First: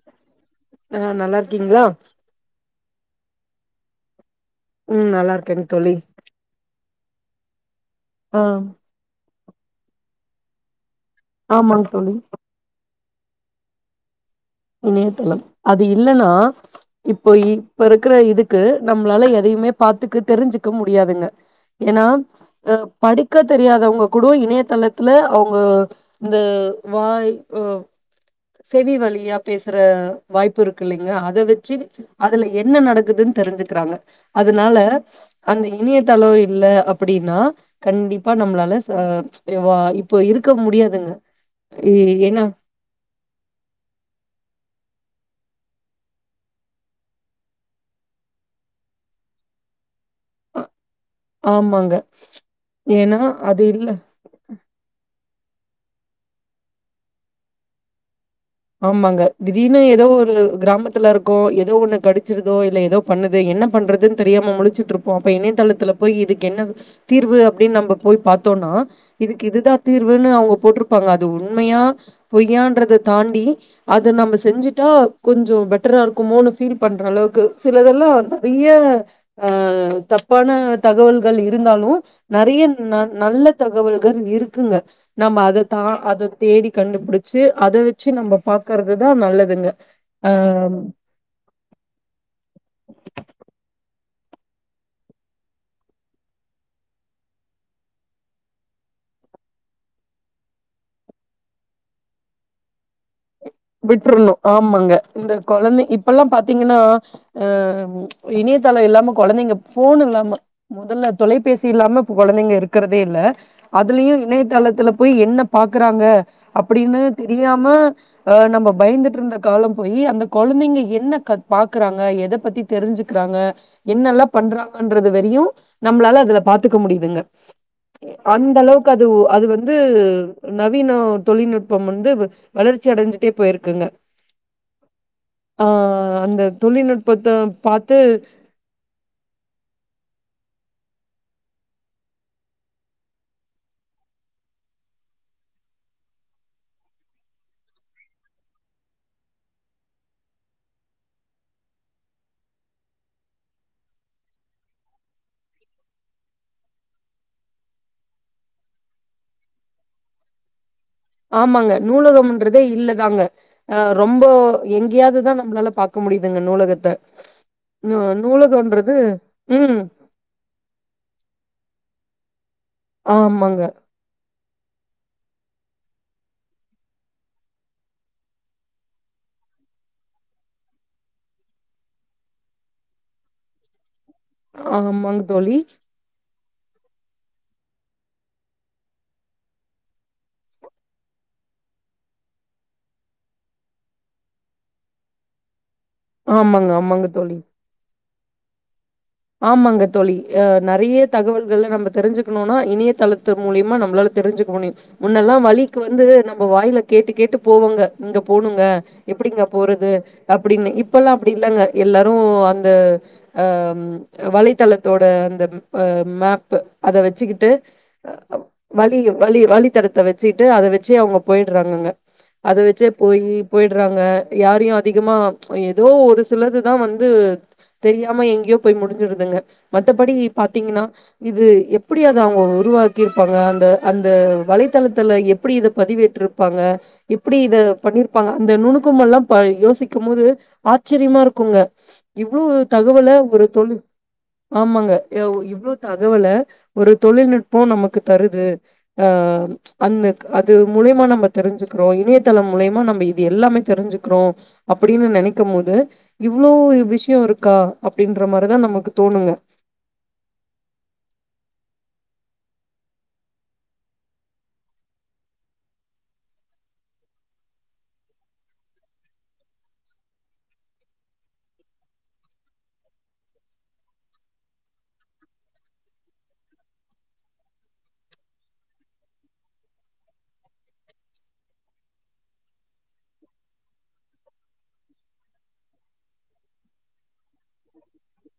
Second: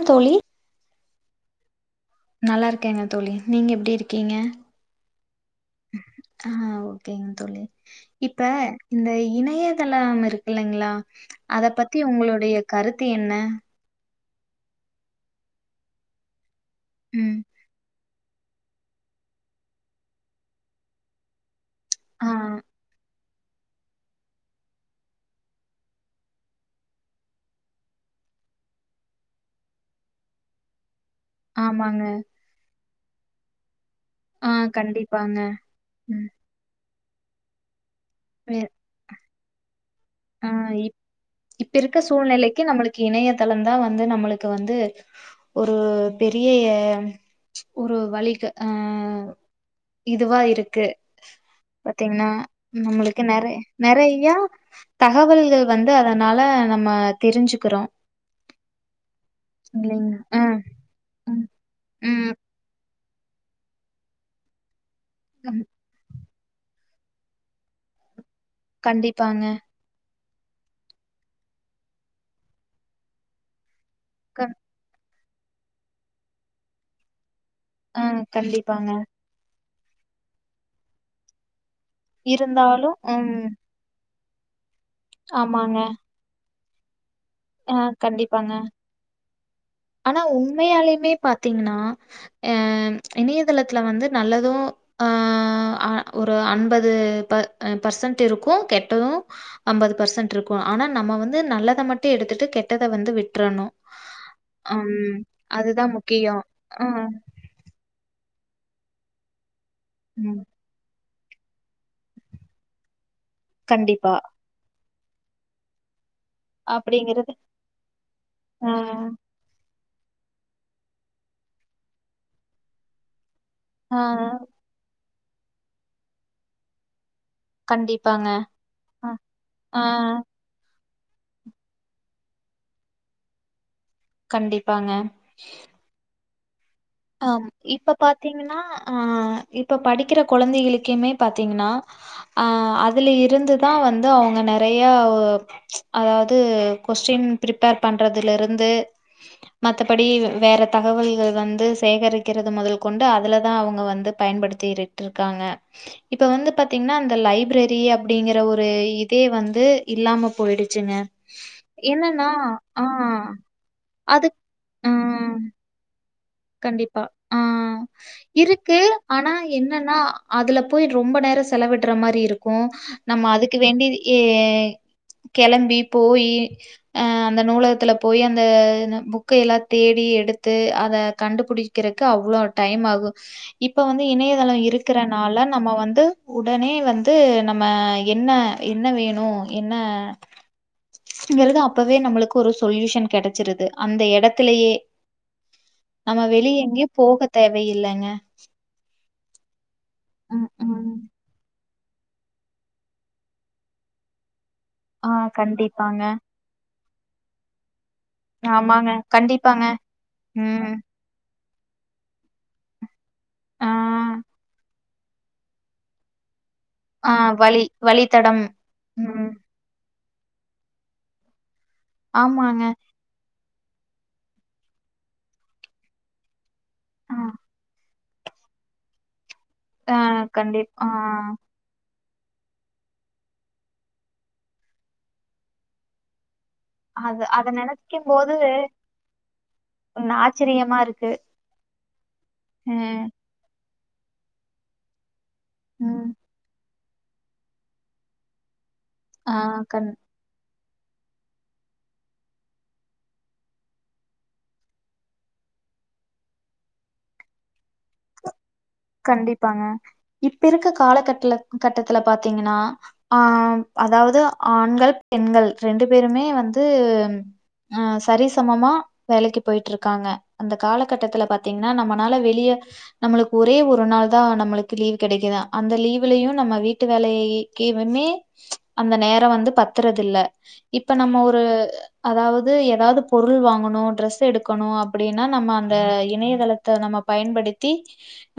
ம் தோழி ஆ நல்லா இருக்கீங்ளா நல்லா இருக்கேங்க தோழி நீங்க எப்டி இருக்கீங்க ம் நல்லா இருக்கேங் தோழி ஆ ஓகேங் தோழி ஆ இப்ப இந்த இணையதளம் இருக்கில்லைங்ளா அத ஆமாங்க பத்தி தோழி உங்களுடைய கருத்து என்ன இணையதளம் அது இல்லன்னா இப்போ ம் இப்ப இருக்கிற இதுக்கு நம்மளால எதையுமே பாத்துக்கு தெரிஞ்சுக்க முடியாதுங்க ஏனா ஆ அ படி க்க தெரியாதவங்க கூட இணையதளத்துல அவுங்க இந்த வாய் அ செவி வழியா பேசுற வாய்ப்பு இருக்கில்லைங்க அத வெச்சு ஆமாங்க அதுல என்ன நடக்குதுன் தெரிஞ்சுக்கிறாங்க ஆ அதனால கண்டிப்பாங்க அந்த ம் இனியதளோ இல்ல அப்டின்னா கண்டிப்பா வே நம்மளால ச இ வ இப்போ ஆ இருக்க இப் முடியாதுங்க ஏ ஏனா இணையதளம்தா வந்து நம்மளுக்கு வந்து ஒரு பெரிய ஏ ஒரு வழிக ஆ இதுவா ஆ இருக்கு ஆமாங்க. பாத்தீங்ன்னா ஏன்னா நம்மளுக்கு நெற அது இல்ல நெறையா தகவல்கள் வந்து அதனால நம்ம தெரிஞ்சுக்கிறோ ஆமாங்க திடீர்னு எதோ இல்லைங்க ஒரு ஆ கிராமத்துல இருக்கோ எதோ ஒண்ணு ம் கடிச்சிரு தோ இல்ல எதோ பண்ணுது என்ன பண்றது தெரியாம முழிச்சிட்ருப்போ அப்ப ம் இணையதளத்தில போய் இதுக்கு என்ன தீர்வு அப்டின் நம்ம போய் பாத்தோனா கண்டிப்பாங்க இதுக்கு இதுதா தீர்வுன்னு அவுங்க போட்ருப்பாங்க அது உண்மையா பொய்யான்றத தாண்டி அத நம்ம க செஞ்சுட்டா கொஞ்சோ பெட்டரா இருக்குமோனு ஃபீல் பண்றளவுக்கு ஆ சிலதெல்லா நெறைய கண்டிப்பாங்க. ஆ தப்பான தகவல்கள் இருந்தாலு நெறைய இருந்தாலும் ந ம் நல்ல த கவல்கள் இருக்குங்க நம்ம அத ஆமாங்க. தா அத தேடி கண்டுபுடிச்சு அத ஆ வெச்சி நம்ம கண்டிப்பாங்க. பாக்கறதுதா நல்லதுங்க ஆ மே பாத்தீங்ன்னா அ இணையதளத்துல வந்து நல்லதும் ஆ அ ஒரு அன்பது ப அ பர்சன்ட்ருக்கு கெட்டது அம்பது பர்சன்ட்ருக்கு ஆனா நம்ம வந்து நல்லத மட்டு எடுத்துட்டு கெட்டத வந்து விட்றணு விட்டுருணு ஆமாங்க இந்த கொழந்த அதுதான் இப்பல்லா முக்கியம். பாத்தீங்கன்னா ஆ ஆ இணையதளோ இல்லாம கொழந்தைங்க ஃபோன் இல்லாம ம் மொதல்ல தொலைபேசி இல்லாம இப்ப கொழந்தைங்க இருக்கிறதே இல்ல கண்டிப்பா. அதுலியு இணையதளத்துல போய் என்ன பாக்குறாக அப்டீனு அப்படிங்கிறது தெரியாம அ நம்ம ஆ பயந்துட்ருந்த காலம் போயி அந்த கொழந்தைங்க என்ன க பாக்குறாங்க எத பத்தி தெரிஞ்சுக்கிறாங்க ஆ என்னெல்லா பண்றாங்கன்றது வரியு நம்மளால அதுல பாத்துக்க முடியிதுங்க கண்டிப்பாங்க. அந்த அளவுக்கு அது ஆ அது வந்து ஆ நவீன தொழில்நுட்பம் வந்து வளர்ச்சி அடஞ்சிட்டே போயிருக்குங்க கண்டிப்பாங்க ஆ அந்த தொழில்நுட் ஆமாம் இப்ப பாத்தீங்கன்னா அ இப்ப படிக்கிற கொழந்தைகளுக்குமே பாத்தீங்கன்னா ஆ அதுல இருந்துதா வந்து அவங்க நெறையா அதாவது கொஸ்டின் பிரிப்பேர் பண்றதுல இருந்து மத்தபடி வேற தகவல்க வந்து சேகரிக்கிறது முதல் கொண்டு அதுலதா அவுங்க வந்து பயன்படுத்திவிட்டு இருக்காங்க இப்ப வந்து பாத்தீங்கன்னா அந்த லைப்ரேரி அப்டிங்கற ஒரு இதே வந்து இல்லாம போயிடுச்சுங்க ஆமாங்க என்னன்னா நூலகம்ன்றதே ஆ இல்லதாங்க அ ரொம்ப அது ஆ எங்கேயாதுதா நம்ளால பாக் க முடியிதுங்க நூலகத்த கண்டிப்பா. ஆ. இருக்கு. நூலகோன்றது ஆனா ம் என்னன்னா, அதுல போயி ரொம்ப நேரம் செலவிட்ற மாறி இருக்கும் நம்ம அதுக்கு ஆமாங்க. வேண்டி ஏ கெளம்பி போயி அ அந்த நூலகத்துல போயி அந்த புக்கைய எல்லா தேடி எடுத்து அத கண்டுபிடிக்கறக்கு அவ்ளோ டைம் ஆகும் இப்ப வந்து இணைய தளம் ஆமாங்க இருக்கறனால தோழி. நம்ம வந்து உடனே வந்து நம்ம என்ன என்ன வேணு என்ன ங்கிறது அப்பவே நம்மளுக்கு ஒரு சொல்யூஷன் கிடைச்சிருது அந்த இடத்துலயே நம்ப வெளிய ஆமாங்க, எங்கயு ஆமாங்க போக தோழி. தேவையில்லங்க ஆமாங்க தோழி அ ம், ம். நெறைய தகவல்கள நம்ம தெரிஞ்சுக்கணுன்னா இணையதளத்து மூலியமா நம்பளால தெரிஞ்சுக்க முடியு ஆ முன்னெல்லா வழிக்கு கண்டிப்பாங்க. வந்து நம்ப வாயில கேட்டு கேட்டு போவோங்க இங்க போணுங்க ஆமாங்க. எப்டிங்க கண்டிப்பாங்க. போறது அப்டின்னு ம். இப்பெல்லா அப்டி இல்லங்க எல்லாரும் அந்த அ ஆ. வலைத்தளத்தோட அந்த அ மேப்பு அத ஆ வச்சுக்கிட்டு வழி வழித்தடம். வழி ம். வழி வழித்தடத்தை வச்சுட்டே அத வச்சு அவங்க போயிட்றாங்கங்க அத ஆமாங்க. வச்சே போயி போயிட்றாங்க யாரையு அதிகமா ஏதோ ஒரு சிலதுதா வந்து ஆ. தெரியாம எங்கையோ போய் முடிஞ்சிருந்துங்க ஆ மத்தபடி கண்டிப் பாத்தீங்கன்னா ஆ இது எப்பிடி அத அவுங்க உருவாக்கியிருப்பாங்க அந்த அந்த வலைத்தளத்துல எப்டி இத பதிவேற்றிருப்பாங்க அது எப்டி அத இத நெனைக்கும்போது பண்ணியிருப்பாங்க அந்த நுணுக்கமெல்லா யோசிக்கும் போது ஆச்சரியமா இருக்குங்க இவ்ளோ ம். தகவல ஒரு தொழில் ஆமாங்க இவ்ளோ ம். தகவல ஒரு தொழில்நுட்பம் நமக்கு தருது அ ஆ கண் அந்த அது மூலியமா நம்ம தெரிஞ்சுக்கறோ இணையதளம் மூலியமா நம்ம இது எல்லாமே தெரிஞ்சுக்கறோ அப்படின்னு நெனைக்கும் போது இவ்ளோ விஷயம் இருக்கா அப்டின்ற மாறிதா நமக்கு தோணுங்க. கண்டிப்பாங்க இப்ப இருக்க கால கட்ல கட்டத்துல பாத்தீங்கன்னா ஆ அதாவது ஆண்கள் பெண்கள் ரெண்டு பேருமே வந்து அ சரி சமமா வேலைக்கு போயிட்டு இருக்காங்க அந்த காலகட்டத்துல பாத்தீங்கன்னா நம்பனால வெளிய நம்மளுக் ஒரே ஒரு நாள் தா நம்மளுக்கு லீவ் கிடைக்கிது அந்த லீவ்லயு நம்ம வீட்டு வேலைக்கிமே அந்த நேரோ வந்து பத்தறதுல்ல இப்ப நம்ம ஒரு அதாவது ஏதாவது பொருள் வாங்கணு ட்ரெஸ் எடுக்கணு அப்டின்னா நம்ம அந்த இணையதளத் த நம்ம பயன்படுத்தி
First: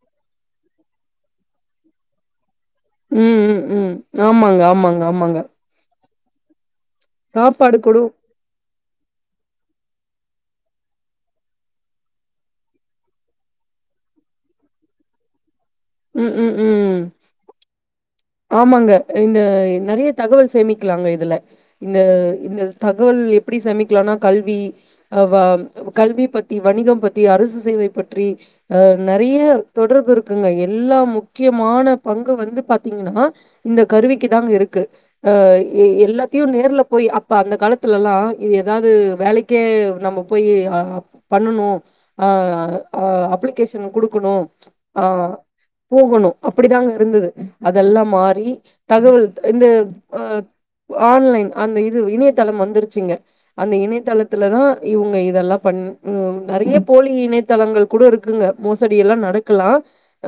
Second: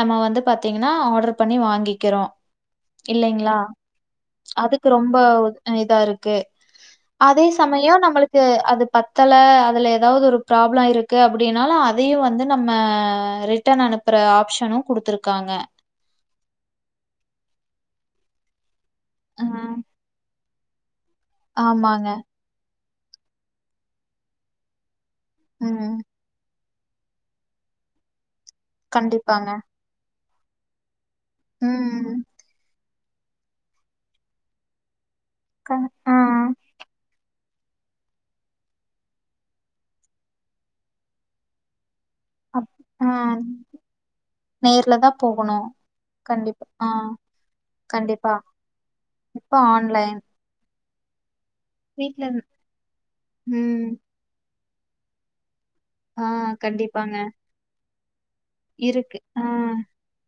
நம்ம வந்து பாத்தீங்கன்னா ஆர்டர் பண்ணி வாங்கிக்கறோ ம், இல்லைங்ளா ம், ம். ஆமாங்க, அதுக்கு ஆமாங்க, ரொம்ப ஆமாங்க. இதா இருக்கு அதே சாப்பாடு சமயோ கூட நம்மளுக் கு அது பத்தல அதுல ஏதாவது ஒரு ப்ராப்ளோ இருக்கு அப்டினாலு அதையு வந்து நம்ம ரி ட்டன் அனுப்புற ஆப்சனு குடுத்திருக்காங்க ம் ம் ம் ஆமாங்க இந்த ம். நெறைய தகவல் சேமிக்கலாங்க இதுல இந்த ஆமாங்க. இந்த தகவல் எப்டி சேமிக்கலானா கல்வி அ வ ம். கல்வி பத் தி வணிகம் பத்தி அரசு சேவை பற்றி நெறைய கண்டிப்பாங்க. தொடர்பு இருக்குங்க எல்லா முக் கியமான ம். பங்கு வந்து பாத்தீங்னா இந்த கருவிக்கு தாங்க இருக்கு க ஆ. எல்லா த்தியு நேர்ல போய் அப்ப அந்த காலத்துல எல்லா இது ஏதாவது வேலைக்கே நம்ம போயி அ பண்ணணு அ அப் ஆ. அப்ளிகேஷன் குடுக்கணு நேர்ல அ தான் போகணும். போகணு கண்டிப்பா. ஆ. அப்டிதாங்க இருந்தூது அதெல்லா கண்டிப்பா. மாரி தகவல் இப்ப இந்த ஆன்லைன். அ ஆன்லைன் அந்த இது வீட்ல இரு இணையதளம் வந்துருச்சு இங்க அந்த ம். இணையதளத்துல தா இவங்க இதெல்லா பண் ஆ ம் நெறைய போலி கண்டிப்பாங்க. இணைத்தளங்கள் கூட இருக்குங்க மோசடி எல்லா இருக்கு. ஆ. நடக்கலா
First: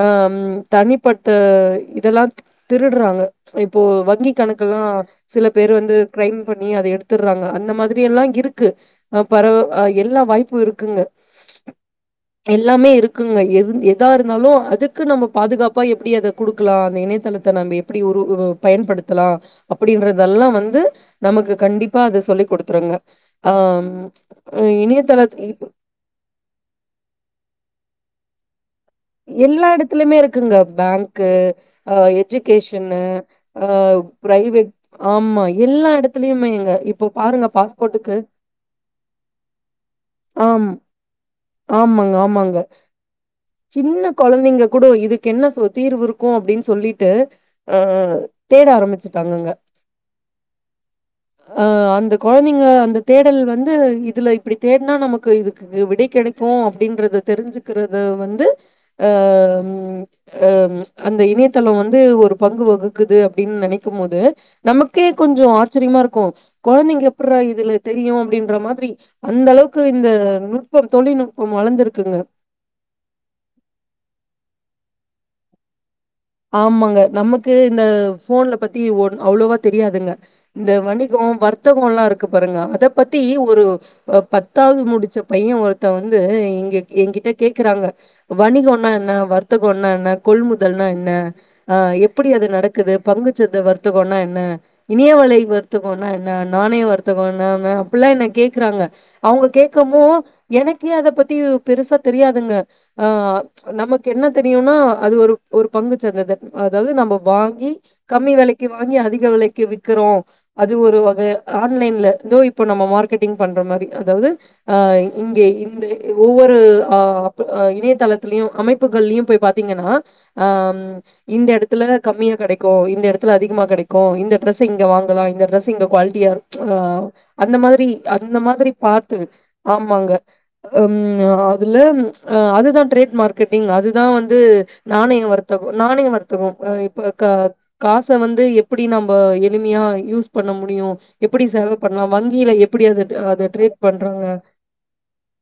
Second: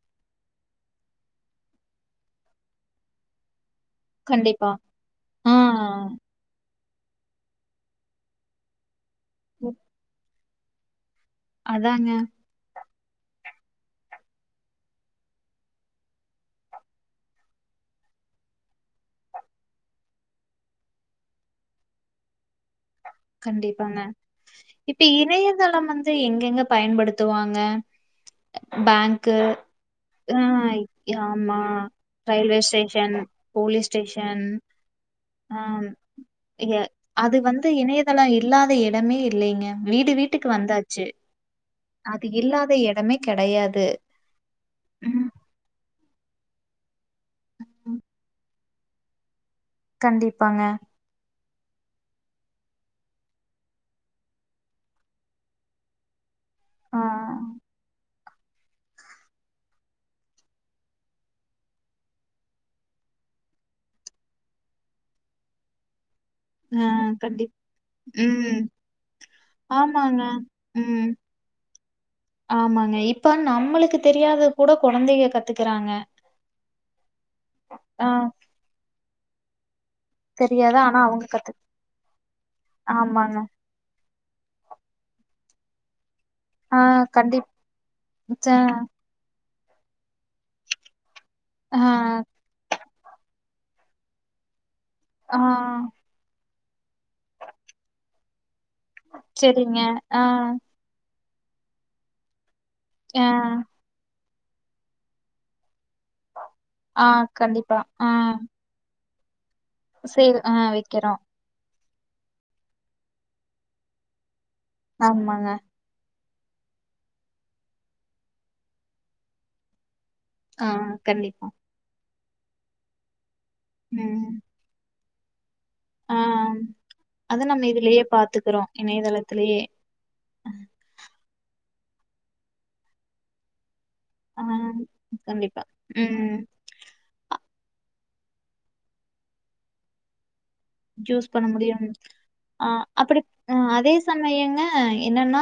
ஆ ம் தனிப்பட்ட இதெல்லா திருட்றாங்க இப்போ வங்கி கண்டிப்பா. கணக்கல்லா சில ஆ. பேர் வந்து கிரைம் பண்ணி அத எடுத் தறாங்க அந்த மாதிரியெல்லா இருக்கு பரவ எல்லா வாய்ப்பு இருக்குங்க அதாங்க எல்லாமே இருக்குங்க எது எதா இருந்தாலு அதுக்கு நம்ப பாதுகாப்பா எப்டி அத குடுக் கலா அந்த இணையதளத்த நம்ப எப்டி ஒரு பயன்படுத்தலா அப்டின்றதெல்லா வந்து நமக்கு கண்டிப்பா அது சொல்லி் குடுத்துருங்க ஆ கண்டிப்பாங்க. ம் இணையதளத் இனைப் இது எங்கெங்க பயன்படுத்துவாங்க பேங்க் எல்லா எடத்துலயுமே ஆ இருக்குங்க பேங்க்கு ஆமா ஆ ரயில்வே எஜிகேஷனு ஸ்டேஷன், அ போலீஸ் ஸ்டேஷன் பிரைவேட் ஆமா ஆ எல்லா இடத்துலயுமேங்க இப்போ பாருங்க பாஸ்போட்டுக்கு இதெல்லா இல்லாத இடமே இல்லைங்க வீடு வீட்டுக்கு ஆமா வந்தாச்சு ஆமாங்க, அது ஆமாங்க. இல்லாத இடமே கிடையாது. சின்ன கெழந்தைங்க கூட ம். இதுக்கு என்ன தீர்வு இருக்கு அப்டினு சொல்லிட்டு ஆ ம். தேட ஆரம்பிச்சுட்டாங்குங்க கண்டிப்பாங்க ஆ அந்த கொழந்தைங்க அந்த தேடல் வந்து இதுல இப்டி தேடனா நமக்கு இதுக்கு விடை கெடைக் கு ஆ. அப்டிங்றது தெரிஞ்சுக்றது வந்து அ ம் அ ம் அந்த இணையதள வந்து ஒரு பங்கு வகுக்குது அப்டினு நெனைக்கு போது நமக்கே கொஞ்சோ ஆச்சரியமா இருக்கு ஆ குழந்தைங்க எப்பிறா கண்டிப் இதுல தெரியு அப்டின்ற ம். மாரி அந்த அளவுக்கு இந்த ஆமாங்க. நுட்பம் ம். தொழில்நுட்பம் வளந்திருக்குங்க ஆமாங்க இப்ப நம்மளுக்கு தெரியாது கூட குழந்தைங்க கத்துக்றாங்க ஆமாங்க நமக்கு இந்த போன்ல பத்தி ஒர் அவ்ளோவா தெரியாதுங்க இந்த தெரியாது. ஆனா வணிகோ அவங்க கத்து வர்த்தகோ எல்லா இருக்கு பாருங்க அத பத்தி ஆமாங்க. ஒரு பத்தாவது முடிச்ச பைய ஒருத்த வந்து ஆ ஏகிட்ட கண்டிப் கேக்றாங்க ச வணிகோனா என்ன வர்த்தகோனா என்ன கொள்முதல்னா என் ன ஆ எப்டி அது நடக்குது பங்குச்சந்த வர்த்தகோனா என்ன இணையவலை ஆ வர்த்தகோனா என்ன நாணய வருத்தகோனா என்ன அப்டிலா என்ன கேக்றாங்க அவுங்க சரிங்க. கேட்கமோ ஆ எனக் கே அத பத்தி பெருசா தெரியாதுங்க ஆ நமக்கு என்ன தெரியுனா அது ஒரு ஒரு பங்கு சந்த அது அதாவது ஆ நம்ப வாங்கி கண்டிப்பா ஆ கம்மி விலைக்கு வாங்கி அதிக விலைக் விக் விக்கிறோ சேல் ஆ அது ஒரு விக்கிறோ வகை ஆன்லைன்ல வந்து இப்போ நம்ம மார்கெட்டிங் பண்ற மாரி அதாவது ஆ இங்க ஆமாங்க ஒவ்வொரு ஆ இணையதளத்திலயு அமைப்புகள்லயு போய் பாத்தீங்கன்னா ஆ இந்த எடத்துல கம்மியா கெடைக்கு இந்த எடத்துல அதிகமா கெடைக்கு இந்த ம் ட்ரெஸ் இங்க வாங்கலா இந்த ட்ரெஸ் இங்க ஆ கோலிட்டியா ஆ அது அந்த நம்ம மாரி இதுலயே அந்த பாத்துக்குறோ மாரி பாத்து இணையதளத்திலேயே ஆமாங்க ம் அதுல அதுதான் ட்ரேட் மார்கெட்டிங் அதுதா வந்து ஆ ஆன்லைன் கண்டிப்பா வருத்தகோ நானேங்க ம் வருத்துகோ ஓ இப்ப காச வந்து எப்டி நம்ப எளிமையா யூஸ் பண்ண முடியும் சூஸ் எப்டி பண்ண செலவு முடியும் பண்ணலா வங்கில ஆ எப்டி அது ட்ரீட் பண்றாங்க அ என்னன்னா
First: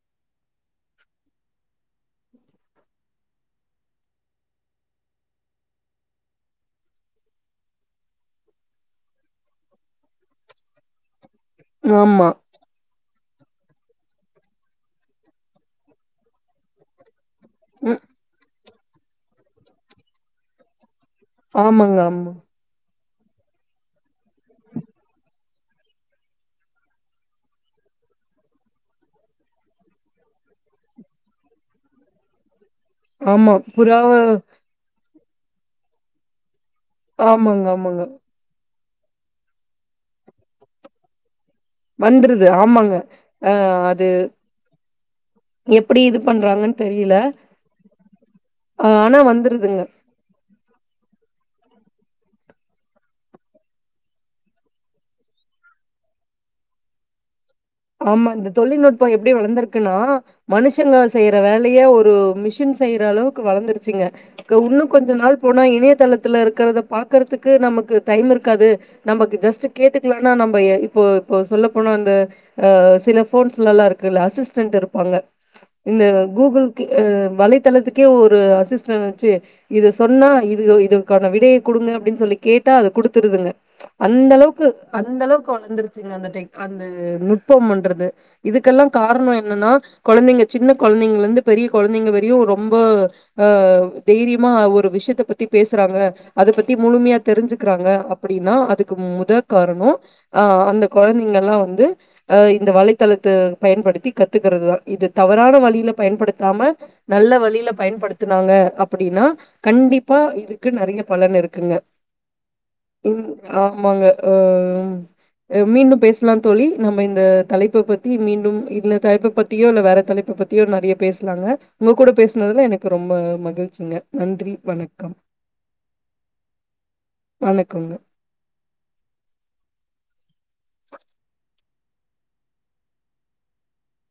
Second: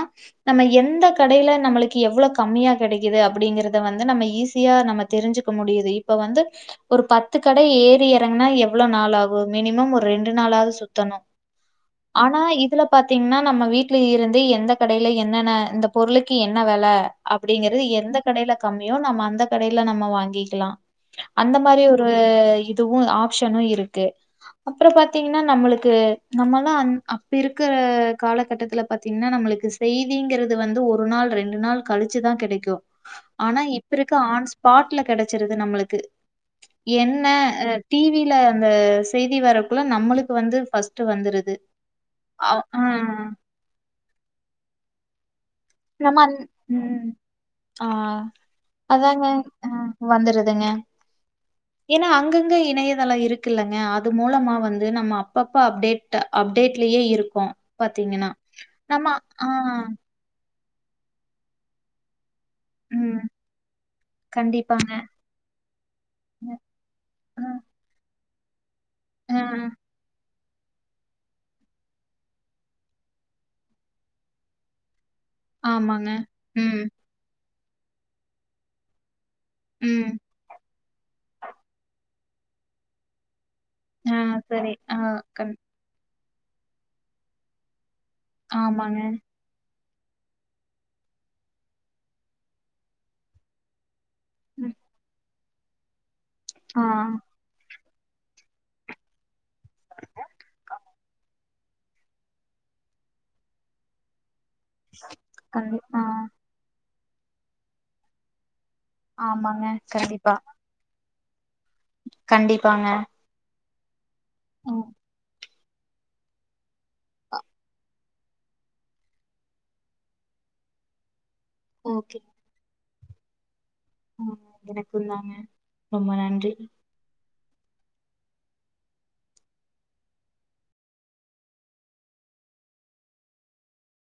நம்ம எந்த கடைல நம்மளுக்கு எவ்ளோ கம்மியா கெடைக்குது அப்டிங்கறத வந்து நம்ம ஈஸியா நம்ம தெரிஞ்சு க்க முடிவு இப்ப வந்து ஒரு பத்து கடை ஏறி இறங்கனா எவ்ளோ நாள் ஆகு மினிமம் ஒரு ரெண்டு நாளாவது சுத்தணு ஆமா ஆனா இதுல பாத்தீங்கன்னா நம்ம வீட்ல இருந்து எந்த கடைல என்னென்ன இந்த பொருளுக்கு என்ன வெல அப்டிங்கறது ம் எந்த கடையில கம்மியோ நம்ம அந்த கடைல நம்ம வாங்கிக்கலா அந்த மாரி ஆமாங்க ஒரு ஆமா இதுவு ஆப்ஷனு இருக்கு அப்றோ பாத்தீங்கன்னா நம்மளுக்கு நம்மல்லா அ அப்ப இருக்க காலகட்டத்துல பாத்தீங்கன்னா நம்மளுக்கு செய்திங்கிறது வந்து ஒரு நாள் ரெண்டு நாள் கழிச்சுதா கெடைக்கு ஆமா ஆனா இப்ப புறாவ இருக்க ஆன் தஸ்பாட்ல கெடைசுருது நம்மளுக்கு என்ன ஆமாங்க டி ஆமாங்க வி இல்ல அந்த செய்தி வரதுக்குள்ள நம்மளுக்கு வந்து ஃபஸ்ட்டு வந்துருது வந்துருது அவ் ஆமாங்க ஆ. ஆ அது எப்டி நம்ம இது அந் பண்றாங்கன்னு ம் தெரில ஆ ஆனா வந்துருதுங்க ஆ வந்துருதுங்க ஏன்னா அங்கங்க இணையதெலம் இருக்குல்லங்க அது மூலமா வந்து நம்ம அப்பப்ப அப்டேட் அப்டேட்லயே இருக்கு ஆமா இந்த தொழில்நுட்போ எப்டி வளர்ந்திருக்குன்னா மனுஷங்க செய்ற வேலைய ஒரு மிஷின் செய்ற ம் அளவுக்கு வளந்துருச்சுங்க இன்னு கண்டிப்பாங்க கொஞ்ச நாள் போனா இணையதளத்துல இருக்கத அ பாகறதுக்கு நமக்கு டைம் இருக்காது நமக்கு அ ஜஸ்ட் கேட்டு [unintelligible] போனா நம்ம இப்போ இப்போ சொல்ல போனா அந்த அ சில போன்ஸ்ல எல்லா இருக்குல்ல அசிஸ்டன்ட் இருப்பாங்க இந்த ஆமாங்க ம் கூகுள்க்கு வலைத்தளத்துக்கே ஒரு அசிஸ்டன் வச்சு இத ம் சொன்னா இது இதுக்கான விடைய கொடுங்க அப்டின்னு சொல்லி கேட்டா அது குடுத்துருதுங்க ஆ அந்த அளவுக்கு சரி ஆ அந்த அளவுக்கு கண் வளர்ந்துருச்சுங்க அந்த டெக் அந்த நுட்பம் பண்றது இதுக்கெல்லா ஆமாங்க காரணம் என் னன்னா கொழந்தைங்க சின்ன கொழந்தங்க இருந்து பெரிய கொழந்தைங்க வரையும் ரொம்ப தைரியமா ம் ஒரு விஷயத்த பத்தி பேசுறாங்க அத பத்தி ஆ முழுமையா தெரிஞ்சுக்கிறாங்க அப்டி ன்னா அதுக்கு மொத காரணம் ஆ அந்த கொழந்தங்களா வந்து அ இந்த வலைத்தளத்த பயன்படுத்தி கத்துக்கறது தா இது தவறான கண்டி வழில ஆ பயன்படுத்தாம நல்ல வழில பயன்படுத்தினாங்க அப்டின்னா கண்டிப்பா இதுக்கு நெறைய பலன் இருக்குங்க கண்டிப்பாங்க ஆமாங்க ம் ஆ மீண்டும் பேசலா தோழி நம்ம இந்த தலைப்ப பத்தி மீண்டும் இந்த தலைப் பத்தியோ இல்ல வேற தலைப்ப பத்தியோ நெறைய பேசலாங்க உங்க கூட ஓகே பேசுனதுல எனக்கு ரொம்ப மகிழ்ச்சிங்க ஆ நன்றி வணக்கம் எனக்குந்தாங்க ரொம்ப நன்றி வணக்கங்க